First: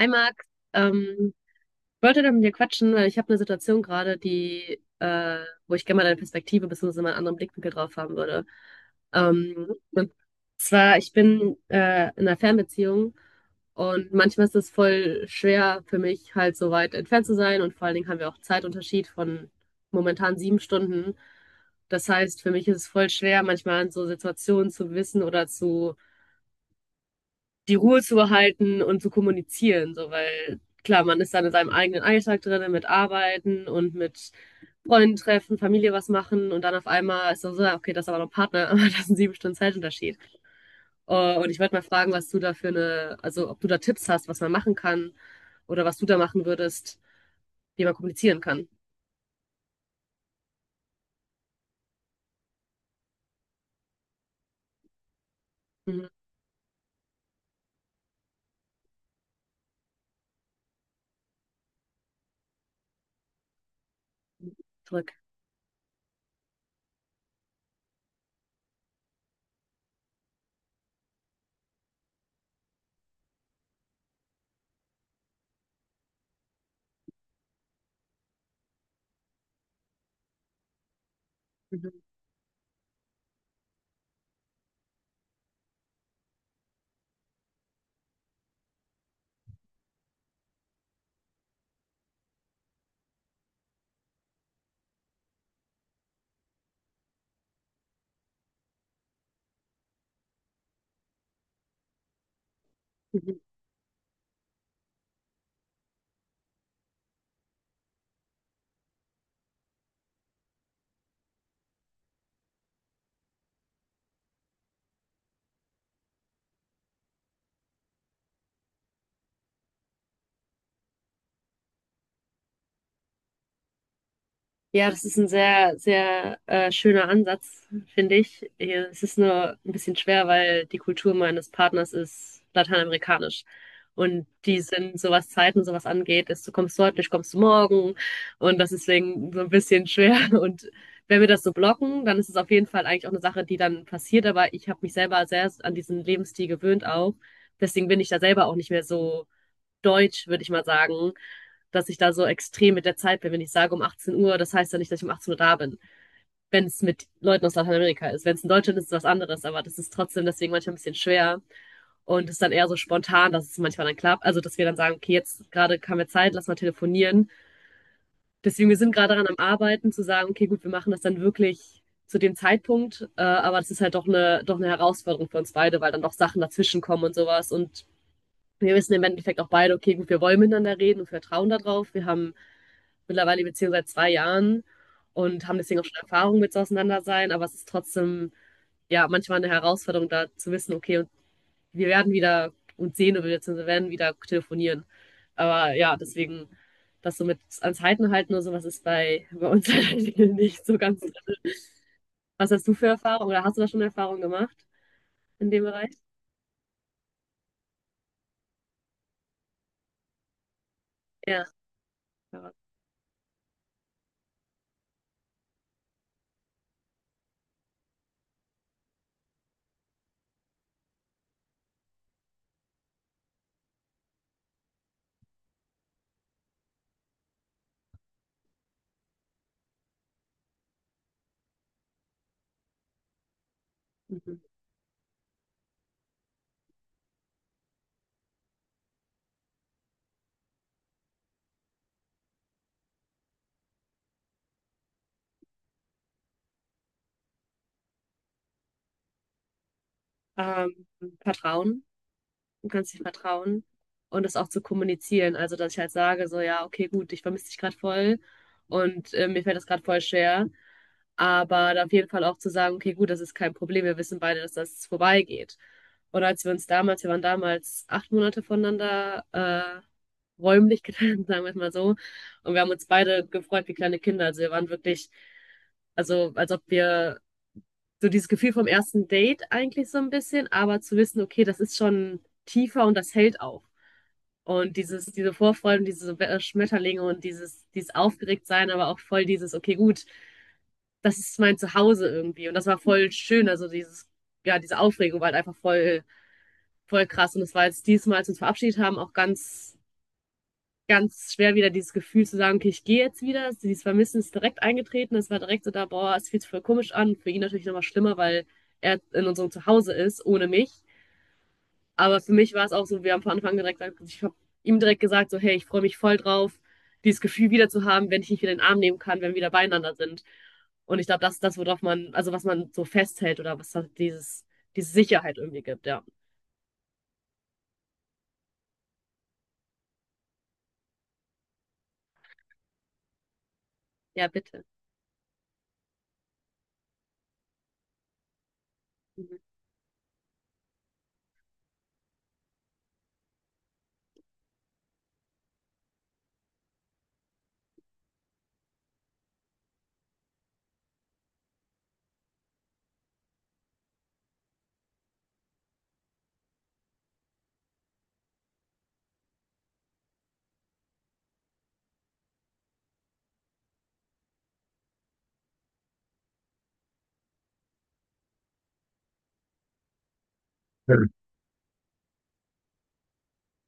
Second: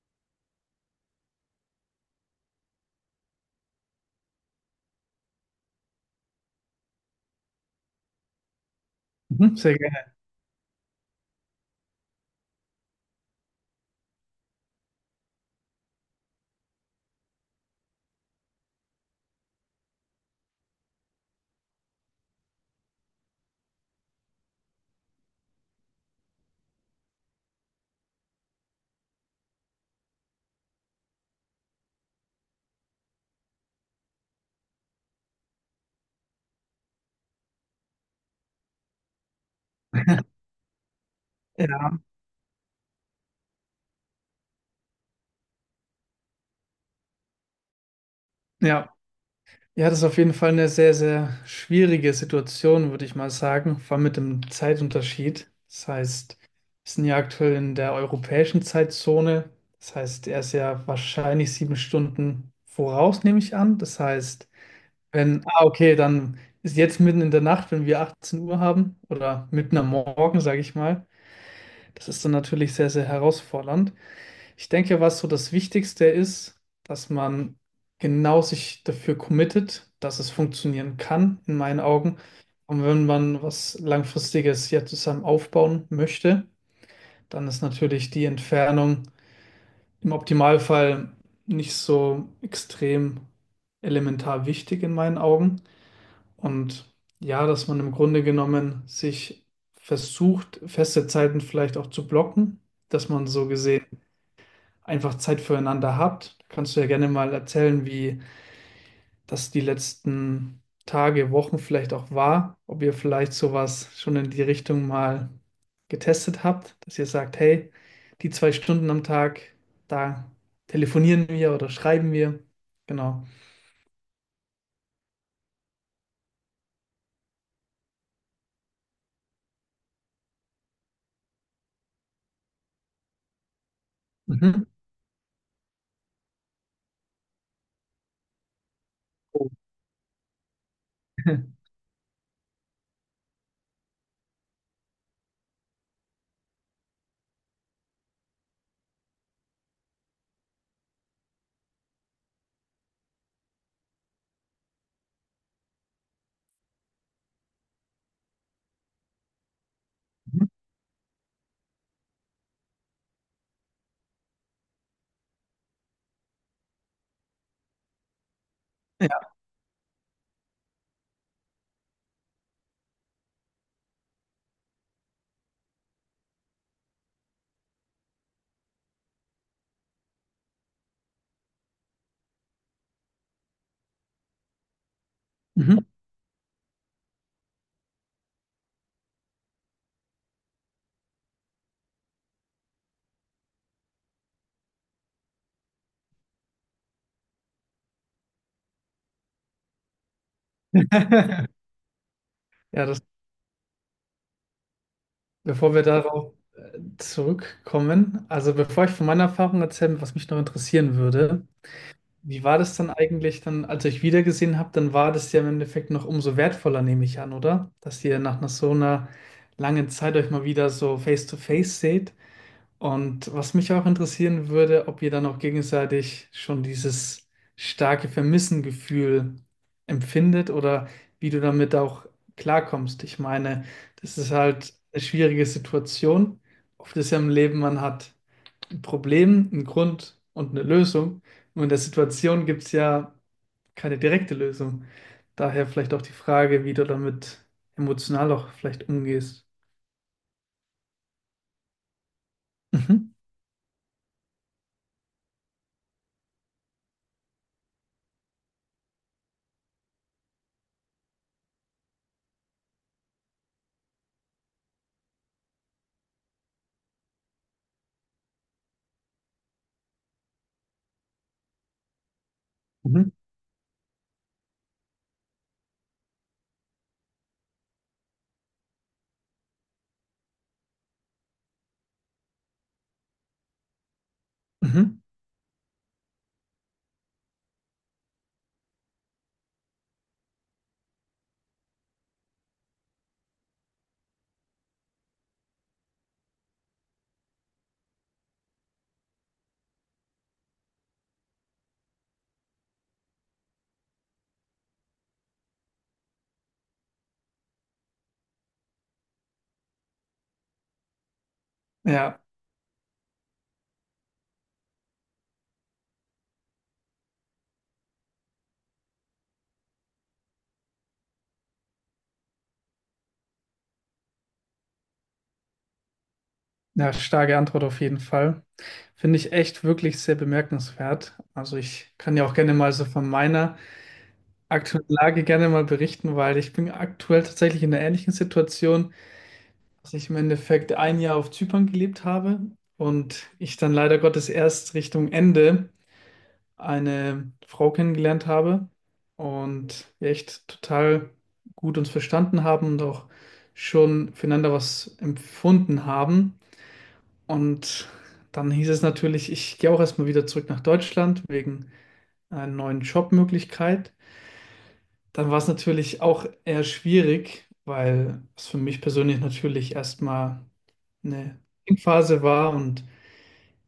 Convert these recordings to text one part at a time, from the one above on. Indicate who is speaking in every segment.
Speaker 1: Hi Max, ähm, ich wollte da mit dir quatschen, weil ich habe eine Situation gerade, die, wo ich gerne mal deine Perspektive bzw. mal einen anderen Blickwinkel drauf haben würde.
Speaker 2: Mhm.
Speaker 1: Ähm,
Speaker 2: Sehr gerne.
Speaker 1: zwar, ich bin in einer Fernbeziehung, und manchmal ist es voll schwer für mich, halt so weit entfernt zu sein, und vor allen Dingen haben wir auch Zeitunterschied von momentan 7 Stunden. Das heißt, für mich ist es voll schwer, manchmal in so Situationen zu wissen oder zu die Ruhe zu behalten und zu kommunizieren, so, weil klar, man ist dann in seinem eigenen Alltag drin, mit Arbeiten und mit Freunden treffen, Familie was machen, und dann auf einmal ist dann so, ja, okay, das ist aber noch ein Partner, aber das ist ein 7 Stunden Zeitunterschied. Und ich wollte mal
Speaker 2: Ja,
Speaker 1: fragen, was du da für eine, also ob du da Tipps hast, was man machen kann oder was du da machen würdest, wie man kommunizieren kann.
Speaker 2: ja. Ja, das ist auf jeden Fall eine sehr, sehr schwierige Situation, würde ich mal sagen, vor allem mit dem Zeitunterschied. Das
Speaker 1: Mhm.
Speaker 2: heißt, wir sind ja aktuell in der europäischen Zeitzone. Das heißt, er ist ja wahrscheinlich 7 Stunden voraus, nehme ich an. Das heißt,
Speaker 1: Zurück.
Speaker 2: wenn, ah, okay, dann ist jetzt mitten in der Nacht, wenn wir 18 Uhr haben, oder mitten am Morgen, sage ich mal. Das ist dann natürlich sehr, sehr herausfordernd. Ich denke, was so das Wichtigste ist, dass man genau sich dafür committet, dass es funktionieren kann, in meinen
Speaker 1: Mhm.
Speaker 2: Augen. Und wenn man was Langfristiges ja zusammen aufbauen möchte, dann ist natürlich die Entfernung im Optimalfall nicht so extrem elementar wichtig in meinen Augen. Und ja, dass man im Grunde genommen sich versucht, feste Zeiten vielleicht auch zu blocken, dass man
Speaker 1: Mhm.
Speaker 2: so gesehen einfach Zeit füreinander habt. Kannst du ja gerne mal erzählen, wie das die letzten Tage, Wochen vielleicht auch war, ob ihr vielleicht sowas schon in die Richtung mal getestet habt, dass ihr sagt, hey, die 2 Stunden am Tag, da telefonieren wir oder schreiben wir. Genau.
Speaker 1: Ja, das ist ein sehr, sehr schöner Ansatz, finde ich. Es ist nur ein bisschen schwer, weil die Kultur meines Partners ist lateinamerikanisch. Und die
Speaker 2: Mhm.
Speaker 1: sind, so was Zeiten, so was angeht, ist, du kommst heute nicht, kommst du morgen. Und das ist deswegen so ein
Speaker 2: Oh.
Speaker 1: bisschen schwer. Und wenn wir das so blocken, dann ist es auf jeden Fall eigentlich auch eine Sache, die dann passiert. Aber ich habe mich selber sehr an diesen Lebensstil gewöhnt auch. Deswegen bin ich da selber auch nicht mehr so deutsch, würde ich mal sagen, dass ich da so extrem mit der Zeit bin. Wenn ich sage um 18 Uhr, das heißt ja nicht, dass ich um 18 Uhr da bin. Wenn es mit Leuten aus Lateinamerika ist. Wenn es in Deutschland ist, ist es was anderes, aber das ist trotzdem
Speaker 2: Mhm.
Speaker 1: deswegen manchmal ein bisschen schwer. Und ist dann eher so spontan, dass es manchmal dann klappt. Also, dass wir dann sagen, okay, jetzt gerade kam mir Zeit, lass mal telefonieren. Deswegen, wir sind gerade daran am
Speaker 2: Ja.
Speaker 1: Arbeiten, zu sagen, okay, gut, wir machen das dann wirklich zu dem Zeitpunkt. Aber das ist halt doch eine Herausforderung für uns beide, weil dann doch Sachen dazwischen kommen und sowas. Und wir wissen im Endeffekt auch beide, okay, gut, wir wollen miteinander reden und wir vertrauen darauf. Wir haben mittlerweile die Beziehung seit 2 Jahren und haben
Speaker 2: Mhm.
Speaker 1: deswegen auch schon Erfahrung mit so auseinander sein, aber es ist trotzdem ja manchmal eine Herausforderung, da zu wissen, okay, und wir werden wieder uns sehen oder wir werden wieder telefonieren. Aber ja, deswegen, das so mit ans Halten halten oder sowas ist bei uns halt nicht so ganz drin. Was hast du für
Speaker 2: Ja, das,
Speaker 1: Erfahrungen oder hast du da schon Erfahrungen gemacht in dem
Speaker 2: bevor wir
Speaker 1: Bereich?
Speaker 2: darauf zurückkommen, also bevor ich von meiner Erfahrung erzähle, was mich noch interessieren
Speaker 1: Ja.
Speaker 2: würde: wie
Speaker 1: Ja.
Speaker 2: war das dann eigentlich dann, als ihr euch wiedergesehen habt? Dann war das ja im Endeffekt noch umso wertvoller, nehme ich an, oder? Dass ihr nach einer so einer langen Zeit euch mal wieder so face to face seht. Und was mich auch interessieren würde, ob ihr dann auch gegenseitig schon dieses starke Vermissengefühl empfindet, oder wie du damit auch klarkommst. Ich meine, das ist
Speaker 1: Mhm.
Speaker 2: halt eine schwierige Situation. Oft ist ja im Leben, man hat ein Problem, einen Grund und eine Lösung. Und in der Situation gibt es ja keine direkte Lösung. Daher vielleicht auch die Frage, wie du damit emotional auch vielleicht umgehst.
Speaker 1: Ähm, Vertrauen. Du kannst dich
Speaker 2: Mhm.
Speaker 1: vertrauen und das auch zu kommunizieren. Also, dass ich halt sage, so, ja, okay, gut, ich vermisse dich gerade voll und mir fällt das gerade voll schwer. Aber da auf jeden Fall auch zu sagen, okay, gut, das ist kein Problem, wir wissen beide, dass das vorbeigeht. Und als wir uns damals, wir waren damals 8 Monate voneinander räumlich getrennt, sagen wir es mal so. Und wir haben uns
Speaker 2: Mhm.
Speaker 1: beide gefreut wie kleine Kinder. Also wir waren wirklich, also als ob wir so dieses Gefühl vom ersten Date eigentlich so ein bisschen, aber zu wissen, okay, das ist schon tiefer, und das hält auch. Und
Speaker 2: Mhm.
Speaker 1: dieses, diese Vorfreude und diese Schmetterlinge und dieses Aufgeregtsein, aber auch voll dieses, okay, gut, das ist mein Zuhause irgendwie. Und das war voll schön. Also dieses, ja, diese Aufregung war halt einfach voll, voll krass. Und es war jetzt diesmal, als wir uns verabschiedet haben, auch ganz ganz schwer wieder dieses Gefühl zu sagen, okay, ich gehe jetzt wieder. Dieses Vermissen ist direkt eingetreten. Es war direkt so da, boah, es fühlt sich voll komisch an. Für ihn natürlich nochmal schlimmer, weil er in unserem Zuhause ist, ohne mich. Aber
Speaker 2: Ja,
Speaker 1: für mich war es auch so, wir haben von Anfang an direkt gesagt, also ich habe ihm direkt gesagt, so, hey, ich freue mich voll drauf, dieses Gefühl wieder zu haben, wenn ich dich wieder in den Arm nehmen kann, wenn wir wieder beieinander sind. Und ich glaube, das ist das, worauf man, also was man so festhält oder was halt dieses, diese Sicherheit irgendwie gibt, ja.
Speaker 2: ja, starke Antwort auf jeden Fall. Finde ich echt wirklich sehr bemerkenswert. Also ich kann ja auch gerne mal so von meiner
Speaker 1: Ja, bitte.
Speaker 2: aktuellen Lage gerne mal berichten, weil ich bin aktuell tatsächlich in einer ähnlichen Situation.
Speaker 1: Mhm.
Speaker 2: Dass ich im Endeffekt ein Jahr auf Zypern gelebt habe und ich dann leider Gottes erst Richtung Ende eine Frau kennengelernt habe und wir echt total gut uns verstanden haben und auch schon füreinander was empfunden haben. Und dann hieß es natürlich, ich gehe auch erstmal wieder zurück nach Deutschland wegen einer neuen Jobmöglichkeit. Dann war es natürlich auch eher schwierig, weil es für mich persönlich natürlich erstmal
Speaker 1: Ja.
Speaker 2: eine Phase war. Und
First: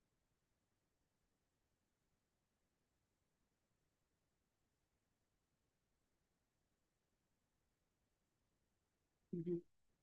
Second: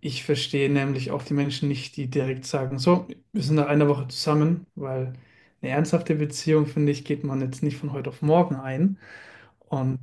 Speaker 2: ich verstehe nämlich auch die Menschen nicht, die direkt sagen, so, wir sind nach einer Woche zusammen, weil eine ernsthafte Beziehung, finde ich, geht man jetzt nicht von heute auf morgen ein.
Speaker 1: Mhm.
Speaker 2: Und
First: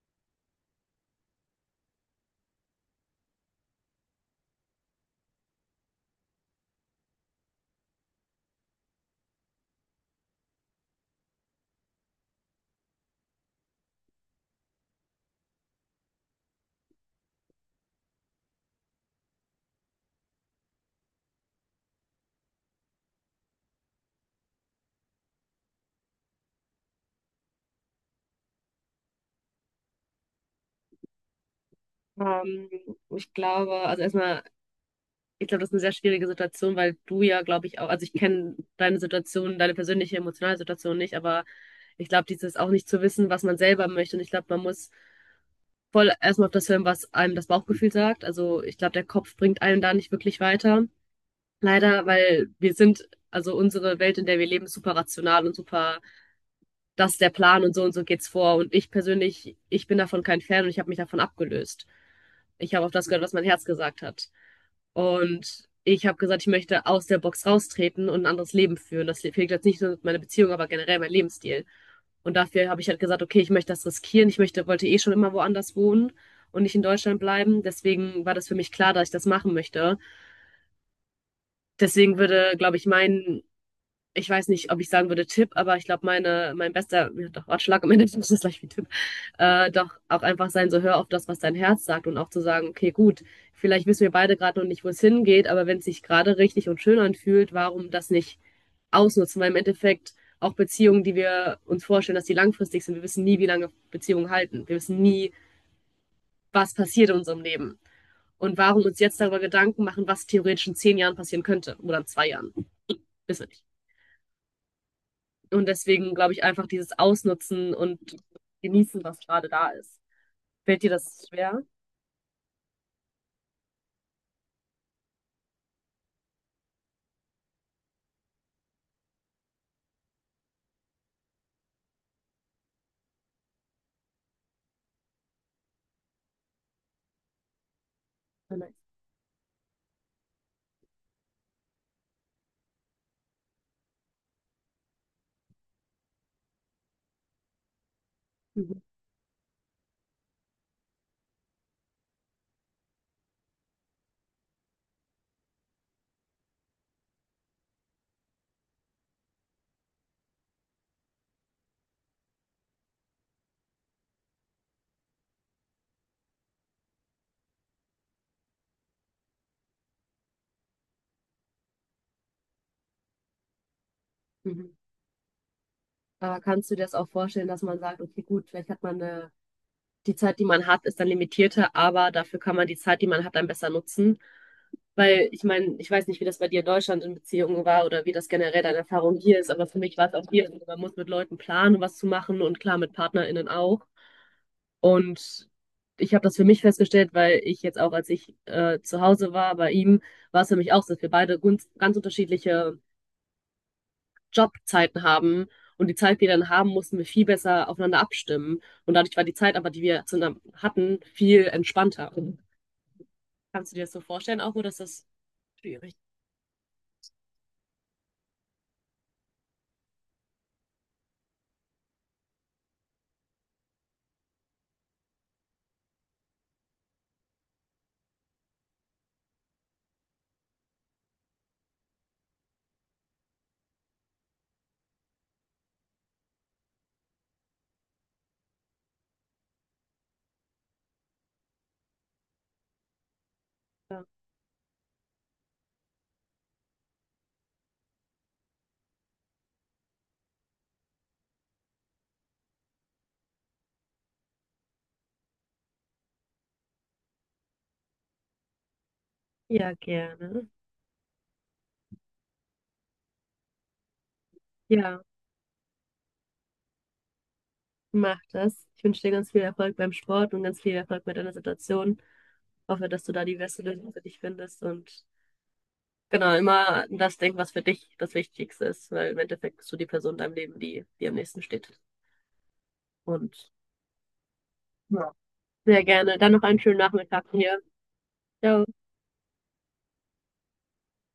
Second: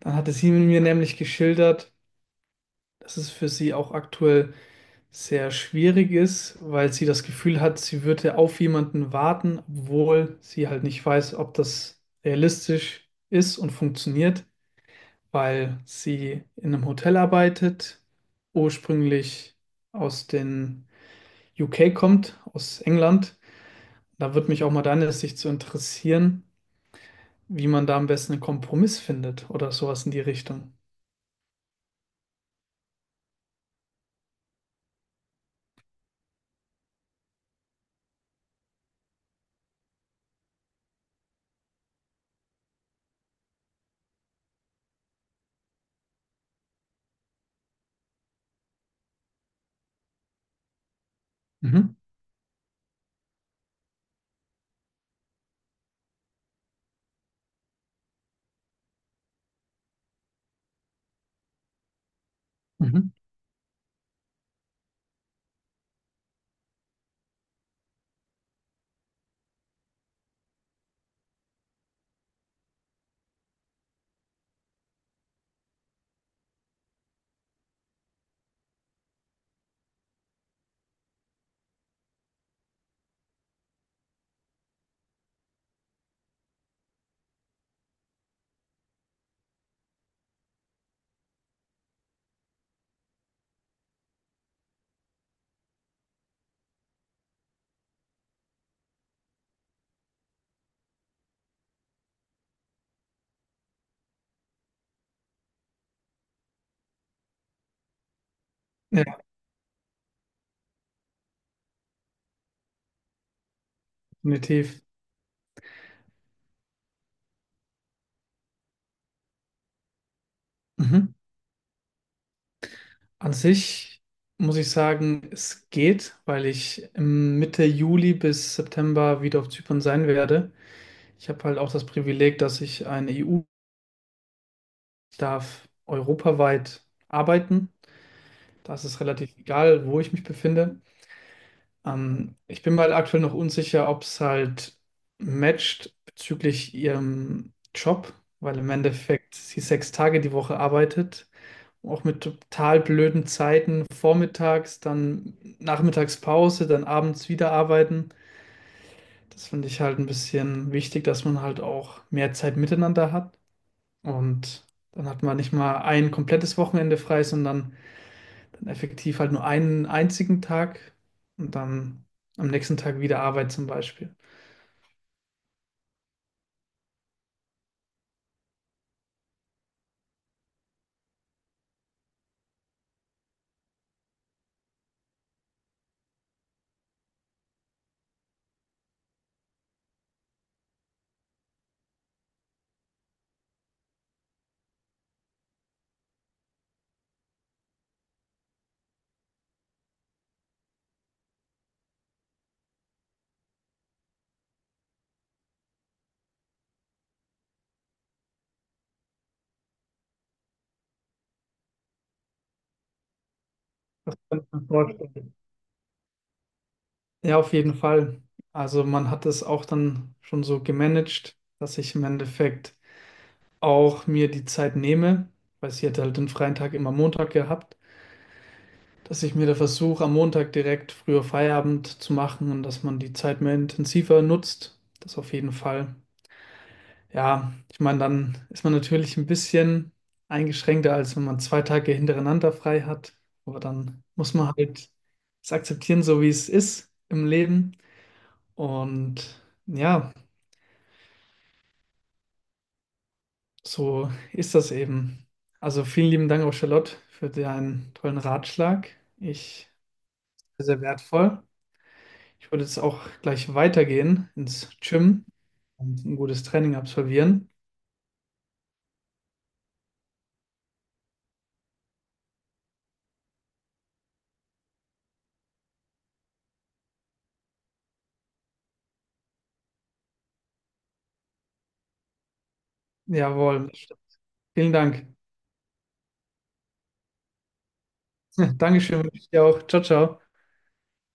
Speaker 2: dann hatte sie mir nämlich geschildert, dass es für sie auch aktuell sehr schwierig ist, weil sie das Gefühl hat, sie würde auf jemanden warten, obwohl sie halt nicht weiß, ob das realistisch ist und funktioniert. Weil sie in einem Hotel arbeitet, ursprünglich aus den UK kommt, aus England. Da würde mich auch mal deine Sicht zu interessieren, wie man da am besten einen Kompromiss findet oder sowas in die Richtung.
Speaker 1: Ähm, Ich glaube, also erstmal ich glaube, das ist eine sehr schwierige Situation, weil du ja, glaube ich, auch, also ich kenne deine Situation, deine persönliche emotionale Situation nicht, aber ich glaube, dieses auch nicht zu wissen, was man selber möchte. Und ich glaube, man muss voll erstmal auf das hören, was einem das Bauchgefühl sagt. Also ich glaube, der Kopf bringt einen da nicht wirklich weiter.
Speaker 2: Mhm.
Speaker 1: Leider, weil wir sind, also unsere Welt, in der wir leben, ist super rational und super, das ist der Plan und so geht's vor. Und ich persönlich, ich bin davon kein Fan, und ich habe mich davon abgelöst. Ich habe auf das
Speaker 2: Mhm.
Speaker 1: gehört, was mein Herz gesagt hat. Und ich habe gesagt, ich möchte aus der Box raustreten und ein anderes Leben führen. Das fehlt jetzt nicht nur meine Beziehung, aber generell mein Lebensstil. Und dafür habe ich halt gesagt, okay, ich möchte das riskieren. Ich möchte, wollte eh schon immer woanders wohnen und nicht in Deutschland bleiben. Deswegen war das für mich klar, dass ich das machen möchte. Deswegen würde, glaube ich, mein ich weiß nicht, ob ich sagen würde Tipp, aber ich glaube, mein bester, ja, doch Ratschlag am Ende ist das gleich wie Tipp, doch auch einfach sein, so hör auf das, was dein Herz sagt und auch zu sagen, okay, gut, vielleicht wissen wir beide gerade noch nicht, wo es hingeht, aber wenn es sich gerade richtig und schön anfühlt, warum das nicht ausnutzen? Weil im Endeffekt auch Beziehungen, die wir uns vorstellen, dass die langfristig sind, wir wissen nie, wie lange Beziehungen halten. Wir wissen nie, was passiert in unserem Leben. Und warum uns jetzt
Speaker 2: Ja,
Speaker 1: darüber Gedanken machen, was theoretisch in 10 Jahren passieren könnte oder in 2 Jahren. Wissen wir nicht.
Speaker 2: definitiv.
Speaker 1: Und deswegen glaube ich einfach dieses Ausnutzen und genießen, was gerade da ist. Fällt dir
Speaker 2: Mhm.
Speaker 1: das schwer?
Speaker 2: An sich muss ich sagen, es geht, weil ich im Mitte Juli bis September wieder auf Zypern sein werde. Ich habe halt auch das Privileg, dass ich eine EU darf europaweit arbeiten.
Speaker 1: Ja, nein.
Speaker 2: Das ist es relativ egal, wo ich mich befinde. Ich bin mir halt aktuell noch unsicher, ob es halt matcht bezüglich ihrem Job, weil im
Speaker 1: Mhm.
Speaker 2: Endeffekt sie 6 Tage die Woche arbeitet, auch mit total blöden Zeiten, vormittags, dann Nachmittagspause, dann abends wieder arbeiten. Das finde ich halt ein bisschen wichtig, dass man halt auch mehr Zeit miteinander hat. Und dann hat man nicht mal ein komplettes Wochenende frei, sondern dann effektiv halt nur einen einzigen Tag und dann am nächsten Tag wieder Arbeit zum Beispiel.
Speaker 1: Mhm. Aber kannst du dir das auch vorstellen, dass man sagt, okay, gut, vielleicht hat man eine, die Zeit, die man hat, ist dann limitierter, aber dafür kann man die Zeit, die man hat, dann besser nutzen? Weil ich meine, ich weiß nicht, wie das bei dir in Deutschland in Beziehungen war oder wie das generell deine Erfahrung hier ist, aber für mich war es auch hier, so, man muss mit Leuten planen, was zu machen, und klar mit PartnerInnen auch. Und ich habe das für mich festgestellt, weil ich jetzt auch, als ich zu Hause war bei ihm, war es für mich auch so, dass wir beide ganz, ganz unterschiedliche Jobzeiten haben. Und die Zeit, die wir dann haben, mussten wir viel besser aufeinander abstimmen. Und dadurch war die Zeit aber, die wir zusammen hatten, viel entspannter. Kannst du dir das so
Speaker 2: Das
Speaker 1: vorstellen,
Speaker 2: kann ich
Speaker 1: auch,
Speaker 2: mir
Speaker 1: oder ist das
Speaker 2: vorstellen.
Speaker 1: schwierig?
Speaker 2: Ja, auf jeden Fall. Also man hat es auch dann schon so gemanagt, dass ich im Endeffekt auch mir die Zeit nehme, weil sie hätte halt den freien Tag immer Montag gehabt, dass ich mir da versuche, am Montag direkt früher Feierabend zu machen und dass man die Zeit mehr intensiver nutzt. Das auf jeden Fall. Ja, ich meine, dann ist man natürlich ein bisschen eingeschränkter, als wenn man 2 Tage hintereinander frei hat. Aber dann
Speaker 1: Ja,
Speaker 2: muss man halt es akzeptieren, so wie es ist im Leben. Und ja, so ist das eben. Also vielen lieben Dank auch Charlotte für deinen tollen Ratschlag. Ich
Speaker 1: ja, gerne.
Speaker 2: sehr, sehr wertvoll. Ich würde jetzt auch gleich weitergehen ins
Speaker 1: Ja,
Speaker 2: Gym und ein gutes Training absolvieren.
Speaker 1: mach das. Ich wünsche dir ganz viel Erfolg beim Sport und ganz viel Erfolg mit deiner Situation. Hoffe, dass du da die beste Lösung für dich findest, und genau, immer an das denken, was für dich das Wichtigste ist, weil im Endeffekt bist du die Person in deinem Leben, die dir am nächsten steht. Und
Speaker 2: Jawohl, vielen Dank.
Speaker 1: ja, sehr gerne. Dann noch einen schönen Nachmittag hier. Ciao.
Speaker 2: Dankeschön, wünsche ich dir auch. Ciao, ciao.